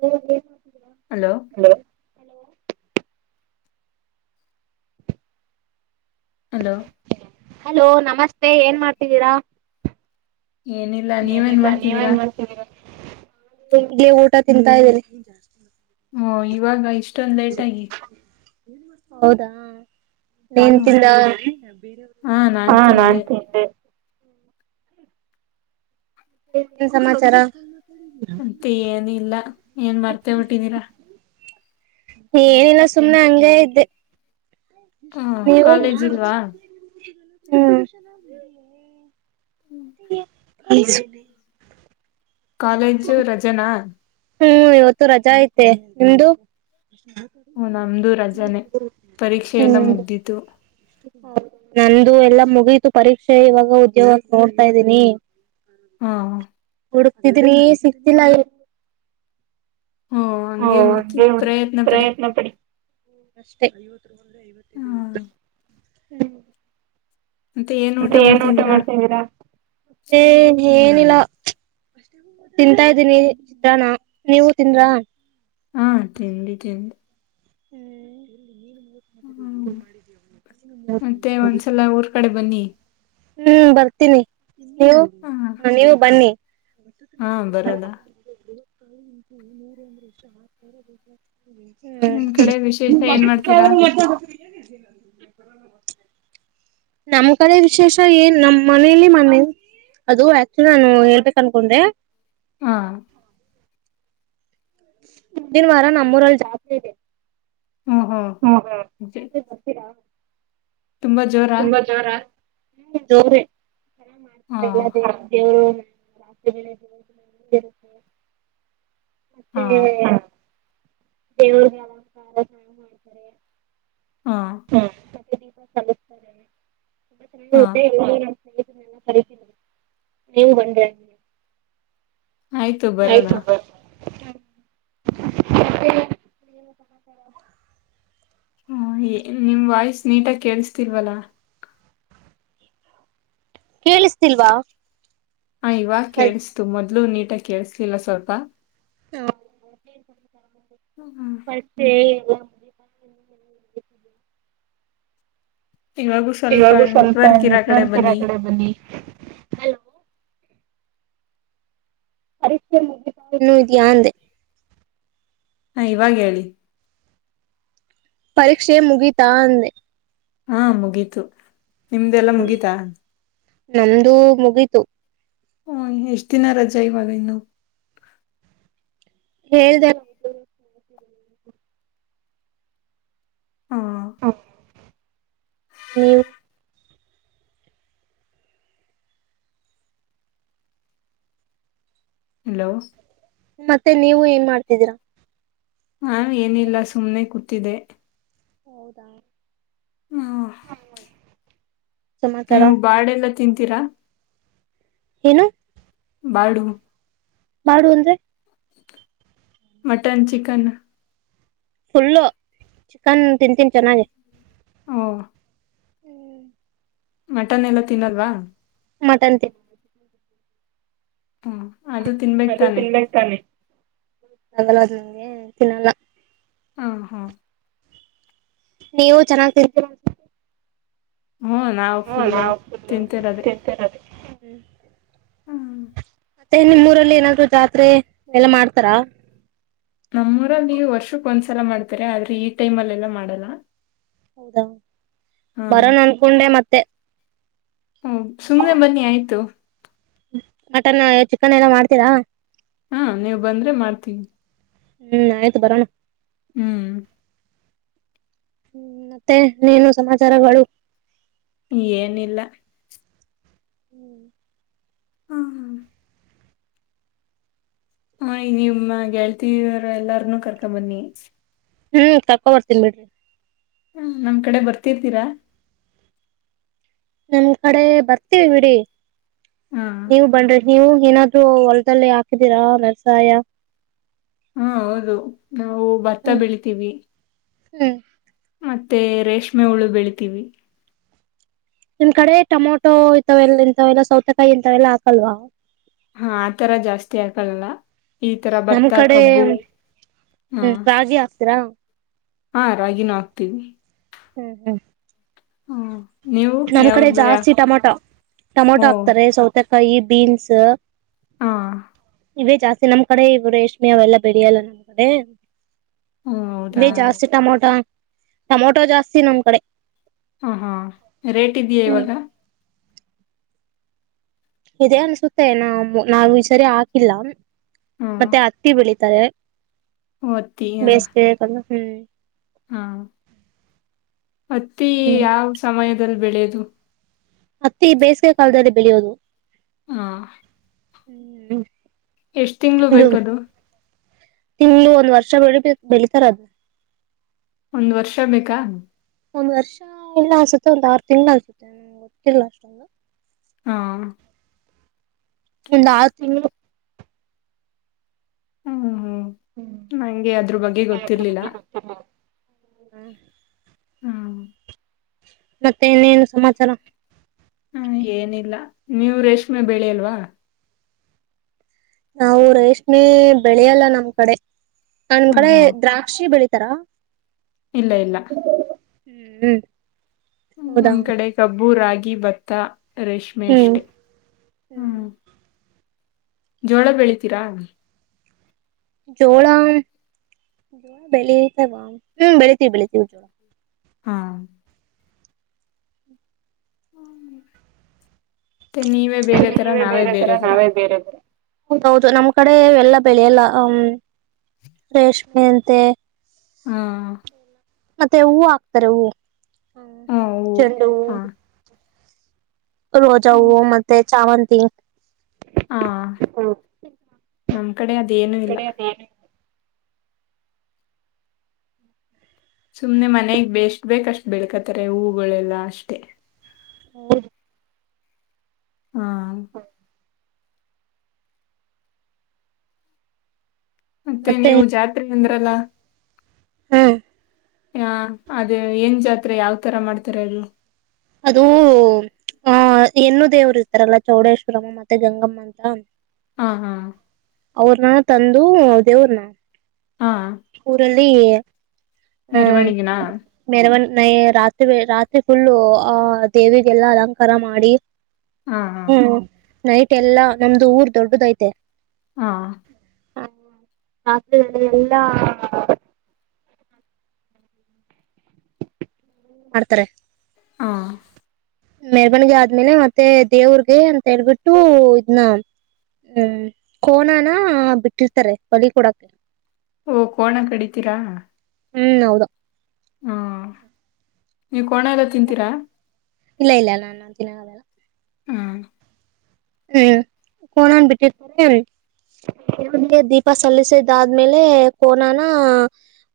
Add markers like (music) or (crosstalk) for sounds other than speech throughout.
ಹ್ಮ. Hello. Hello. Hello ನಮಸ್ತೆ ಏನ್ ಮಾಡ್ತಿದ್ದೀರಾ. ಏನಿಲ್ಲ ನೀವೇನ್ ಮಾಡ್ತಿದ್ದೀರಾ. ನಿ ಊಟ ತಿಂತಾ ಇದ್ದೀನೆ. ಹ್ಮ ಇವಾಗ ಇಷ್ಟ. ಇಸ್ಟೊಂದ ಲೇಟಾಗಿ ಹೌದಾ. ನೀನ ಹ್ಮ ತಿಂದ ಹಾ ನಾನ್ ತಿಂದೆ. ಏನ್ ಸಮಾಚಾರ. ಅಂತ ಏನಿಲ್ಲ. ಏನ್ ಮರ್ತೇ ಬಿಟ್ಟಿದೀರಾ. ಏನಿಲ್ಲ ಸುಮ್ನೆ ಹಂಗೇ ಇದ್ದೆ. ಹ್ಮ ನೀ (inaudible) ಕಾಲೇಜ್ ಇಲ್ವಾ ಹ. ಕಾಲೇಜು ರಜನಾ. ಹ್ಮ್ ಇವತ್ತು ರಜಾ ಐತಿ ನಿಮ್ದು. ನಮ್ದು ರಜನೆ ಪರೀಕ್ಷೆಯೆಲ್ಲ ಹ್ಮ್ ಮುಗ್ದಿತು. ನಂದು ಎಲ್ಲಾ ಮುಗೀತು ಪರೀಕ್ಷೆ ಇವಾಗ ಉದ್ಯೋಗಕ್ಕೆ ನೋಡ್ತಾ ಇದ್ದೀನಿ ಹಾ. ಹುಡಕ್ತಿದೀನಿ ಸಿಕ್ತಿಲ್ಲ. ಹ್ಮ ಹ್ಮ ಹಂಗೆ ಹುಡ್ಕಿ ಅ ಪ್ರಯತ್ನ ಪಡಿ. ಅಷ್ಟೇ. ನೂರ ಹಾ ಐವತ್ತದು ಇತ್ತ. ಹ್ಮ್. ಮತ್ತೆ ಏನ್ ಊಟ ಮಾಡ್ತಿದ್ದೀರಾ. ಏ ಏನಿಲ್ಲ ತಿಂತಾ ಇದ್ದೀನಿ ಚಿತ್ರನ್ನ ನೀವು ತಿಂದ್ರಾ. ಹಾ ತಿಂಡಿ ತಿಂಡಿ. ಹ್ಮ್. ಹ್ಮ ಮತ್ತೆ ಒಂದ್ಸಲ ಊರ್ ಕಡೆ ಬನ್ನಿ. ಹ್ಮ್ ಬರ್ತೀನಿ. ಹ ನೀವು ಬನ್ನಿ. (inaudible) ಹಾ ಬರದ ನಿಮ್ ಕಡೆ ವಿಶೇಷ ಏನ್ ಮಾಡ್ತೀರಾ (unintelligible) ನಮ್ಮ್ ಕಡೆ ವಿಶೇಷ ಏನ್ ನಮ್ಮ್ ಮನೇಲಿ ಮನೆ ಅದು ಆಕ್ಚುಲಿ ನಾನು ಹೇಳ್ಬೇಕ ಅನ್ಕೊಂಡೆ. ಹಾ ಮುಂದಿನ ವಾರ ನಮ್ಮೂರಲ್ಲಿ ಜಾತ್ರಿ ಇದೆ. ಹ್ಮ್ ಹ್ಮ್ ಹ್ಮ ಹ್ಮ ಯಾರ್ ಅದೇ ಯಾರ್ ಬರ್ತೀರಾ ತುಂಬಾ ಜೋರಾ? ತುಂಬಾ ಜೋರ ಹ್ಮ ಜೋರೆ. ಚನ್ನ ಹಾ ಮಾಡ್ತಾರೆ ಎಲ್ಲ ದೇವ್ರ ದೇವ್ರು. (unintelligible) ಹಾ ಮತ್ತೆ ದೇವರ್ಗೆ ಅರಂಕಾರ ಚೆನ್ನಾಗ್ ಮಾಡ್ತಾರೆ. ಹಾ (unintelligible) (unintelligible) ಹಾ ಕರಿತಿವಿ ನೀವು ಬನ್ನ್ರಿ ಹಂಗೆ. ಆಯ್ತು ಬರೋಣ. (unintelligible) ಹ ನಿಮ್ ವಾಯ್ಸ್ ನೀಟಾಗಿ ಕೇಳಿಸ್ತಿಲ್ವಲ್ಲ. ಕೇಳಿಸ್ತಿಲ್ವಾ? ಹ ಇವಾಗ ಕೇಳಿಸ್ತು ಮೊದ್ಲು ಮೊದ್ಲು ನೀಟಾಗಿ ಕೇಳಿಸ್ಲಿಲ್ಲ ಸ್ವಲ್ಪ. ಹಾ ಹ್ಮ್ (unintelligible) (unintelligible) ಇವಾಗೂ ಸ್ವಲ್ಪ ಇವಾಗ ಸ್ವಲ್ಪ ನೆಟ್ವರ್ಕ್ ಇರೋ ಕಡೆ ನೆಟ್ವರ್ಕ್ ಇರ ಬನ್ನಿ. ಕಡೆ ಬನ್ನಿ ಹಲೋ. ಪರೀಕ್ಷೆ ಮುಗ್ದಿದೆಯಾ ಇನ್ನೂ ಇದೆಯಾ ಅಂದೆ. ಹಾ ಇವಾಗ ಹೇಳಿ. ಪರೀಕ್ಷೆ ಮುಗೀತಾ ಅಂದೆ. ಹಾ ಮುಗೀತು. ನಿಮ್ದೆಲ್ಲ ಮುಗೀತಾ? ನಮ್ದು ಮುಗಿತು. ಹ್ಮ ಎಷ್ಟ್ ದಿನ ರಜಾ ಇವಾಗ ಇನ್ನು. (unintelligible) ಹಾ ನೀವೂ ಹಲೋ ಮತ್ತೆ ನೀವು ಏನ್ ಮಾಡ್ತಿದ್ದೀರಾ? ನಾನ ಏನಿಲ್ಲ ಸುಮ್ಮ್ನೆ ಕೂತಿದೆ ಹೌದಾ ಹ್ಮ ಸಮಾಚಾರ ನೀವು ಬಾಡೇಲ್ಲಾ ತಿಂತಿ ತೀರಾ ಏನು ಬಾಡು ಬಾಡು ಅಂದ್ರೆ ಮಟನ್ ಚಿಕನ್ ಫುಲ್ಲು ಚಿಕನ್ ತಿನ್ತಿನ್ ಚೆನ್ನಾಗಿ ಓ ಮಟನ್ ಎಲ್ಲಾ ತಿನ್ನಲ್ವಾ ಮಟನ್ ತಿನ ಹ್ಮ್ ಅದು ತಿನ್ಬೇಕ್ ಅದು ತಾನೆ ತಿನ್ಬೇಕ ತಾನೆ ಆಗಲ್ಲ ಅದು ನಂಗೆ ತಿನ್ನಲ್ಲ ಹಾ ಹಾ ನೀವು ಚೆನ್ನಾಗ್ ತಿ ಹ್ಮ ನಾವು ಫುಲ್ ಫುಲ್ಲು ತಿಂತಿರೋದೆೇ ತಿಂತಿರೋದೆ. (inaudible) ಹ್ಮ್ ಮತ್ತೆ ನಿಮ್ಮೂರಲ್ಲಿ ಏನಾದ್ರು ಜಾತ್ರೆ ಎಲ್ಲ ಮಾಡ್ತಾರ ನಮ್ಮೂರಲ್ಲಿ ಈಗ ವರ್ಷಕ್ ಒಂದ್ಸಲ ಮಾಡ್ತಾರೆ ಆದ್ರೆ ಈ ಟೈಮ್ಲ್ಲೆಲ್ಲ ಮಾಡಲ್ಲ ಹೌದಾ ಹಾ ಬರೋನ ಅನ್ಕೊಂಡೆ ಮತ್ತೆ ಹೂಂ ಸುಮ್ನೆ ಬನ್ನಿ ಆಯ್ತು ಮಟನ್ ಚಿಕನ್ ಎಲ್ಲ ಮಾಡ್ತೀರಾ ಹಾ ನೀವ್ ಬಂದ್ರೆ ಮಾಡ್ತೀವಿ ಹ್ಮ್ ಆಯ್ತು ಬರೋಣ ಹ್ಮ್ ಹ್ಮ ಮತ್ತೆ ನೀನು ಸಮಾಚಾರಗಳು ಏನಿಲ್ಲ ಹ್ಮ್ ಹ್ಮ ಹ್ಮ ಹಾ ನೀಮ್ಮ ಗೆಳತಿರ್ ಎಲ್ಲಾರ್ನು ಕರ್ಕೊ ಬನ್ನಿ ಹ್ಮ್ ಕರ್ಕೊ ಬರ್ತೀನ್ಬಿಡ್ರಿ ಹ ನಮ್ ಕಡೆ ಬರ್ತಿರ್ತೀರಾ ನಮ ಕಡೆ ಬರ್ತೀವಿ ಬಿಡಿ ಹಾ ನೀವು ಬನ್ರಿ ನೀವು ಏನಾದ್ರೂ ಹೊಲದಲ್ಲಿ ಹಾಕಿದ್ದೀರಾ ವ್ಯವಸಾಯ ಹಾ ಹೌದು ನಾವು ಭತ್ತ ಬೆಳಿತೀವಿ ಹೂ ಮತ್ತೆ ರೇಷ್ಮೆ ಹುಳು ಬೆಳಿತೀವಿ ನಿಮ್ ಕಡೆ ಟೊಮೊಟೊ ಇಂತವೆಲ್ಲ ಸೌತೆಕಾಯಿ ಇಂತವೆಲ್ಲಾ ಹಾಕಲ್ವಾ. ಹಾ ಆತರ ಜಾಸ್ತಿ ಆಕಲ್ಲಲ್ಲ ಈ ತರ ನಮ್ ಭತ್ತ ಕಡೆ ಕಬ್ಬು ಹ. ಹ್ಮ್ ರಾಗಿ ಹಾಕ್ತೀರಾ ಹಾ ರಾಗಿನೂ ಹಾಕ್ತೀವಿ. ಹ್ಮ್ ಹ್ಮ್. ಹಾ. ನಮ್ ಕಡೆ ಜಾಸ್ತಿ ಟಮೊಟೊ ಟಮೊಟೊ ಓ ಹಾಕ್ತರೆ ಸೌತೆ. ಕೈ ಬೀನ್ಸ್. ಹಾ. ಇವೇ ಜಾಸ್ತಿ ನಮ್ ಕಡೆ ಇವ ರೇಷ್ಮೆ ಅವೆಲ್ಲ ಬೆಳೆಯಲ್ಲ ನಮ್ ಕಡೆ. ಹ್ಮ ಹೌದಾ ಇವೆ ಜಾಸ್ತಿ ಟಮೊಟೊ. ಟೊಮೊಟೋ ಜಾಸ್ತಿ ನಮ್ ಕಡೆ. ಹಾ ಹಾ. ರೇಟ್ ಇದ್ದೀಯ ಇವಾಗ. ಇದೆ ಅನ್ಸುತ್ತೆ ನ ನಾವು ಈ ಸರಿ ಹಾಕಿಲ್ಲ ಮತ್ತೆ ಅತ್ತಿ ಬೆಳೀ. ತಾರೆ. ಓತಿಯ. ಹ್ಮ್. ಹಾ ಹತ್ತಿ ಹ್ಮ್ ಯಾವ ಸಮಯದಲ್ಲಿ. ಬೆಳೆದು. ಹತ್ತಿ ಬೇಸಿಗೆ ಕಾಲದಲ್ಲಿ ಬೆಳೆಯೋದು. ಹಾ. ಹ್ಮ್. ಎಷ್ಟ್ ತಿಂಗಳು ಬೇಕದು. ತಿಂಗಳು ಒಂದು ವರ್ಷ ಬೆಳಿ ಬೆಳಿತಾರ ಅದು. ಒಂದ ವರ್ಷ ಬೇಕಾ. ಒಂದ್ ವರ್ಷ ಇಲ್ಲ ಅನ್ಸುತ್ತೆ ಒಂದ್ ಆರ್ ತಿಂಗಳು ಅನ್ಸುತ್ತೆ ನನಗೆ ಗೊತ್ತಿಲ್ಲ ಅಷ್ಟೊಂದು. ಹಾ. ಒಂದ್ ಆರ ತಿಂಗಳು. ಹ್ಮ್ ಹ್ಮ್ ನಂಗೆ ಅದರ ಬಗ್ಗೆ ಗೊತ್ತಿರ್ಲಿಲ್ಲ. ಹ್ಮ. ಹ್ಮ. ಮತ್ತೆ ಇನೇನು ಸಮಾಚಾರ. ಹಾ ಏನಿಲ್ಲ ನೀವು ರೇಷ್ಮೆ ಬೆಳೆಯಲ್ವಾ. ನಾವು ರೇಷ್ಮೆ ಬೆಳೆಯಲ್ಲ ನಮ್ ಕಡೆ. ನಮ್ ಹ್ಮ್ ಕಡೆ ಹ್ಮ್ ದ್ರಾಕ್ಷಿ ಬೆಳಿ. ತರಾ. ಇಲ್ಲ ಇಲ್ಲ. ಹ್ಮ್ ಹ್ಮ. ಹ್ಮ ನಮ್ ಕಡೆ ಕಬ್ಬು ರಾಗಿ ಭತ್ತ ರೇಷ್ಮೆ ಹ್ಮ್ ಅಷ್ಟೆ ಹ್ಮ್ ಜೋಳ ಬೆಳಿತೀರಾ ಜೋಳ ಜೋಳ ಬೆಳಿತವಾ ಹ್ಮ್ ಬೆಳಿತೀವಿ ಬೆಳಿತೀವಿ ಜೋಳ ಹಾ ಮತ್ತೆ ನೀವೇ ಬೇರೆ ತರ ನೀವೇ ನಾವೇ ಬೇರೆ ತರ ನಾವೇ ಬೇರೆ ತರ ಹೌದೌದು ನಮ್ಮ್ ಕಡೆ ಎಲ್ಲ ಬೆಳಿ ಎಲ್ಲ ಹ್ಮ್ ರೇಷ್ಮೆ ಅಂತೆ ಹಾ ಮತ್ತೆ ಹೂವು ಹಾಕ್ತಾರೆ ಹೂವು ಹ್ಮ ಹ್ಮ್ ಹೂ ಚೆಂಡ ಹಾ ರೋಜಾ ಹೂವು ಮತ್ತೆ ಚಾವಂತ ಸಿ ಆಾ ನಮ ಕಡೆ ಅದೇನು ಇಲ್ಲ ಕಡೆ ಅದೇನು ಸುಮ್ನೆ ಮನೆಗ್ ಬೆಷ್ಟ ಬೇಕಷ್ಟ್ ಬೆಳ್ಕತಾರೆ ಹೂಗಳೆಲ್ಲಾ ಅಷ್ಟೇ ಹೌ ಹಾ ಮತ್ತೆ ನೀವು ಜಾತ್ರೆ ಅಂದ್ರಲ್ಲ ಹ್ಮ್ ಹ ಅದೇ ಏನ್ ಜಾತ್ರೆ ಯಾವತರ ಮಾಡ್ತಾರೆ ಅದು ಅದುೂ ಆ ನ್ನು ದೇವರು ಇರ್ತಾರಲ್ಲ ಚೌಡೇಶ್ವರಮ್ಮ ಮತ್ತೆ ಗಂಗಮ್ಮ ಅಂತ ಹಾ ಹಾ ಅವ್ರನ್ನ ತಂದು ದೇವ್ರನ್ನ ಹಾ ಅ ನಿರ್ವಣಗಣಾ ನಯ ರಾತ್ರಿ ರಾತ್ರಿ ಫುಲ್ಲು ಆಹ ದೇವಿಗೆಲ್ಲಾ ಅಲಂಕಾರ ಮಾಡಿ ಹಾ ಹಾ ಹ್ಮ ನೈಟ್ ಎಲ್ಲಾ ನಮ್ದು ಊರ್ ದೊಡ್ಡದಐತೆ ಹ ಹಾ ರಾತ್ರಿಲ್ಲ ಲ್ಲಾ ಮಾಡಡ್ತಾರೆ ಹಾ ಮೆರವಣಿಗೆ ಆದ್ಮೇಲೆ ಮತ್ತೆ ದೇವ್ರಗೆ ಅಂತ ಹೇಳ್ಬಿಟ್ಟು ಇದ್ನ್ನ ಹ್ಮ್ ಕೋನಾನ ಬಿಟ್ಟಿರ್ತಾರೆ ಬಲಿ ಕೊಡಕ ಓ ಕೋಣ ಕಡಿತೀರಾ ಹ್ಮ್ ಹೌದ ಹ್ಮ ಈ ಕಣ ಎಲ್ಲ ತಿಂತೀರಾ ಇಲ್ಲ ಇಲ್ಲ ನಾನ ಅ ತಿನಾಗೆಲ್ಲ ಹ್ಮ. ಹ್ಮ್ ಕೋಣನ್ ಬಿಟ್ಟಿರ್ತಾರೆನಿಗೆ ದೀಪ ಸಲ್ಲಿಸಿದಾದ್ಮೇಲೆ ಕೋನಾನ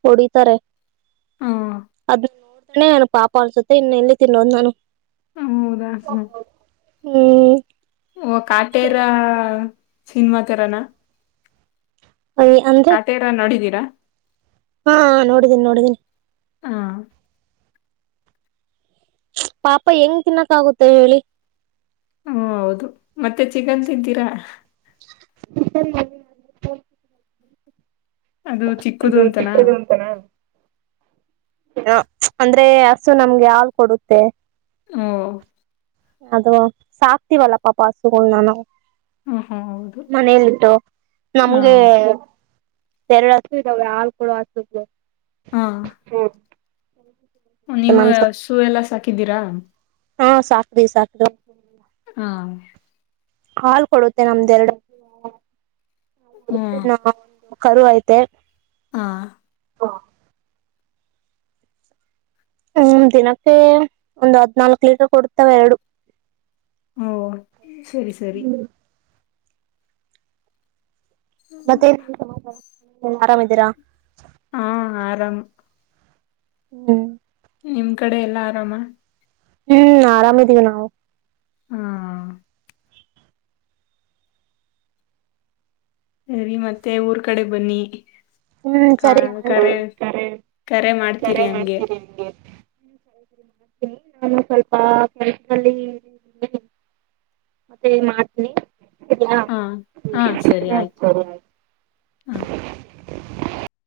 ಹೊಡಿತಾರೆ. ಹ್ಮ್ ಅದು. ನು ಪಾಪ ಅನ್ಸುತ್ತೆ ಇನ್ನು ಎಲ್ಲಿ ತಿನ್ನೋದು ನಾನು. ಹೌದಾ ಸರ. ಹ್ಮ್. ಓ ಕಾಟೇರ ಸಿನಮಾ ತರಾನ. ಅಯ್ ಅಂದ್ರೆ ಕಾಟೇರ ನೋಡಿದೀರಾ. ಹಾ ನೋಡಿದ್ದೀನಿ ನೋಡಿದ್ದೀನಿ. ಹಾ. ಪಾಪ ಹೆಂಗ ತಿನ್ನಕ್ ಆಗುತ್ತೆ ಹೇಳಿ. ಹ್ಮ ಹೌದು ಮತ್ತೆ ಚಿಕನ್ ತಿಂತೀರಾ. (unintelligible) ಅದು ಚಿಕ್ಕದು ಅದು ಅಂತನಾ ಚಿಕ್ಕದು ಅಂತಾನ. ಹ ಅಂದ್ರೆ ಹಸು ನಮ್ಗೆ ಹಾಲು ಕೊಡುತ್ತೆ. ಹ. ಅದು ಸಾಕ್ತಿವಲ್ಲ ಪಾಪ ಹಸುಗಳು ನಾವು. ಹ ಹಾ ಹೌದು ಮನೆಯಲ್ಲಿಟ್ಟು ಹಾ ನಮ್ಗೆ. ಎರಡು ಹಸು ಇದಾವೆ ಹಾಲು ಕೊಡುವ ಹಸುಗಳು. ಹಾ. ಹು ನೀವು ಹಸು ಎಲ್ಲಾ ಸಾಕಿರಿ. ಹಕ್ಕಿದ್ದೀರಾ. ಹಾ ಸಾಕ್ವಿ ಸಾಕಿದ್ವಿ ಹಾ. ಹಾಲ್ ಕೊಡುತ್ತೆ ನಮ್ದ ಎರಡು. ಹ್ಮ. ನಾ ಒಂದು ಕರು ಐತೆ ಹ. ಹಾ. ಹ್ಮ್ ದಿನಕ್ಕೆ ಒಂದ್ ಹದ್ನಾಲ್ಕ್ ಲೀಟರ್ ಕೊಡ್ತವೆ ಎರಡು. ಹ್ಮ. ಸರಿ ಸರಿ ಮತ್ತ ಆರಾಮ್ ಇದೀರಾ. ಹಾ ಆರಾಮ. ಹ್ಮ್. ನಿಮ್ ಕಡೆ ಎಲ್ಲಾ ಆರಾಮ. ಹ್ಮ್ ಆರಾಮ್ದೀವಿ ನಾವು. ಹಾ. ಸರಿ ಮತ್ತೆ ಊರ್ ಕಡೆ ಬನ್ನಿ. ಹ್ಮ್ ಸರಿ ಕರೆ ಕರೆ ಕರೆ ಹಂಗೆ ಮಾಡ್ತೀರಿ ನಿಮಗೆ. ಹ್ಮ ಸರಿ ಸರಿ ಮಾಡ್ತೀನಿ ನಾನು ಸ್ವಲ್ಪ ಕೆಲ್ಸಿನಲ್ಲಿದೇನಿ ಮತ್ತೆ ಮಾಡ್ತೀನಿ. ಇಡ್ಲ ಹಾ ಹಾ ಸರಿ ಹ್ಮ ಸರಿ ಆಯ್ತು. ಹಾ. (unintelligible)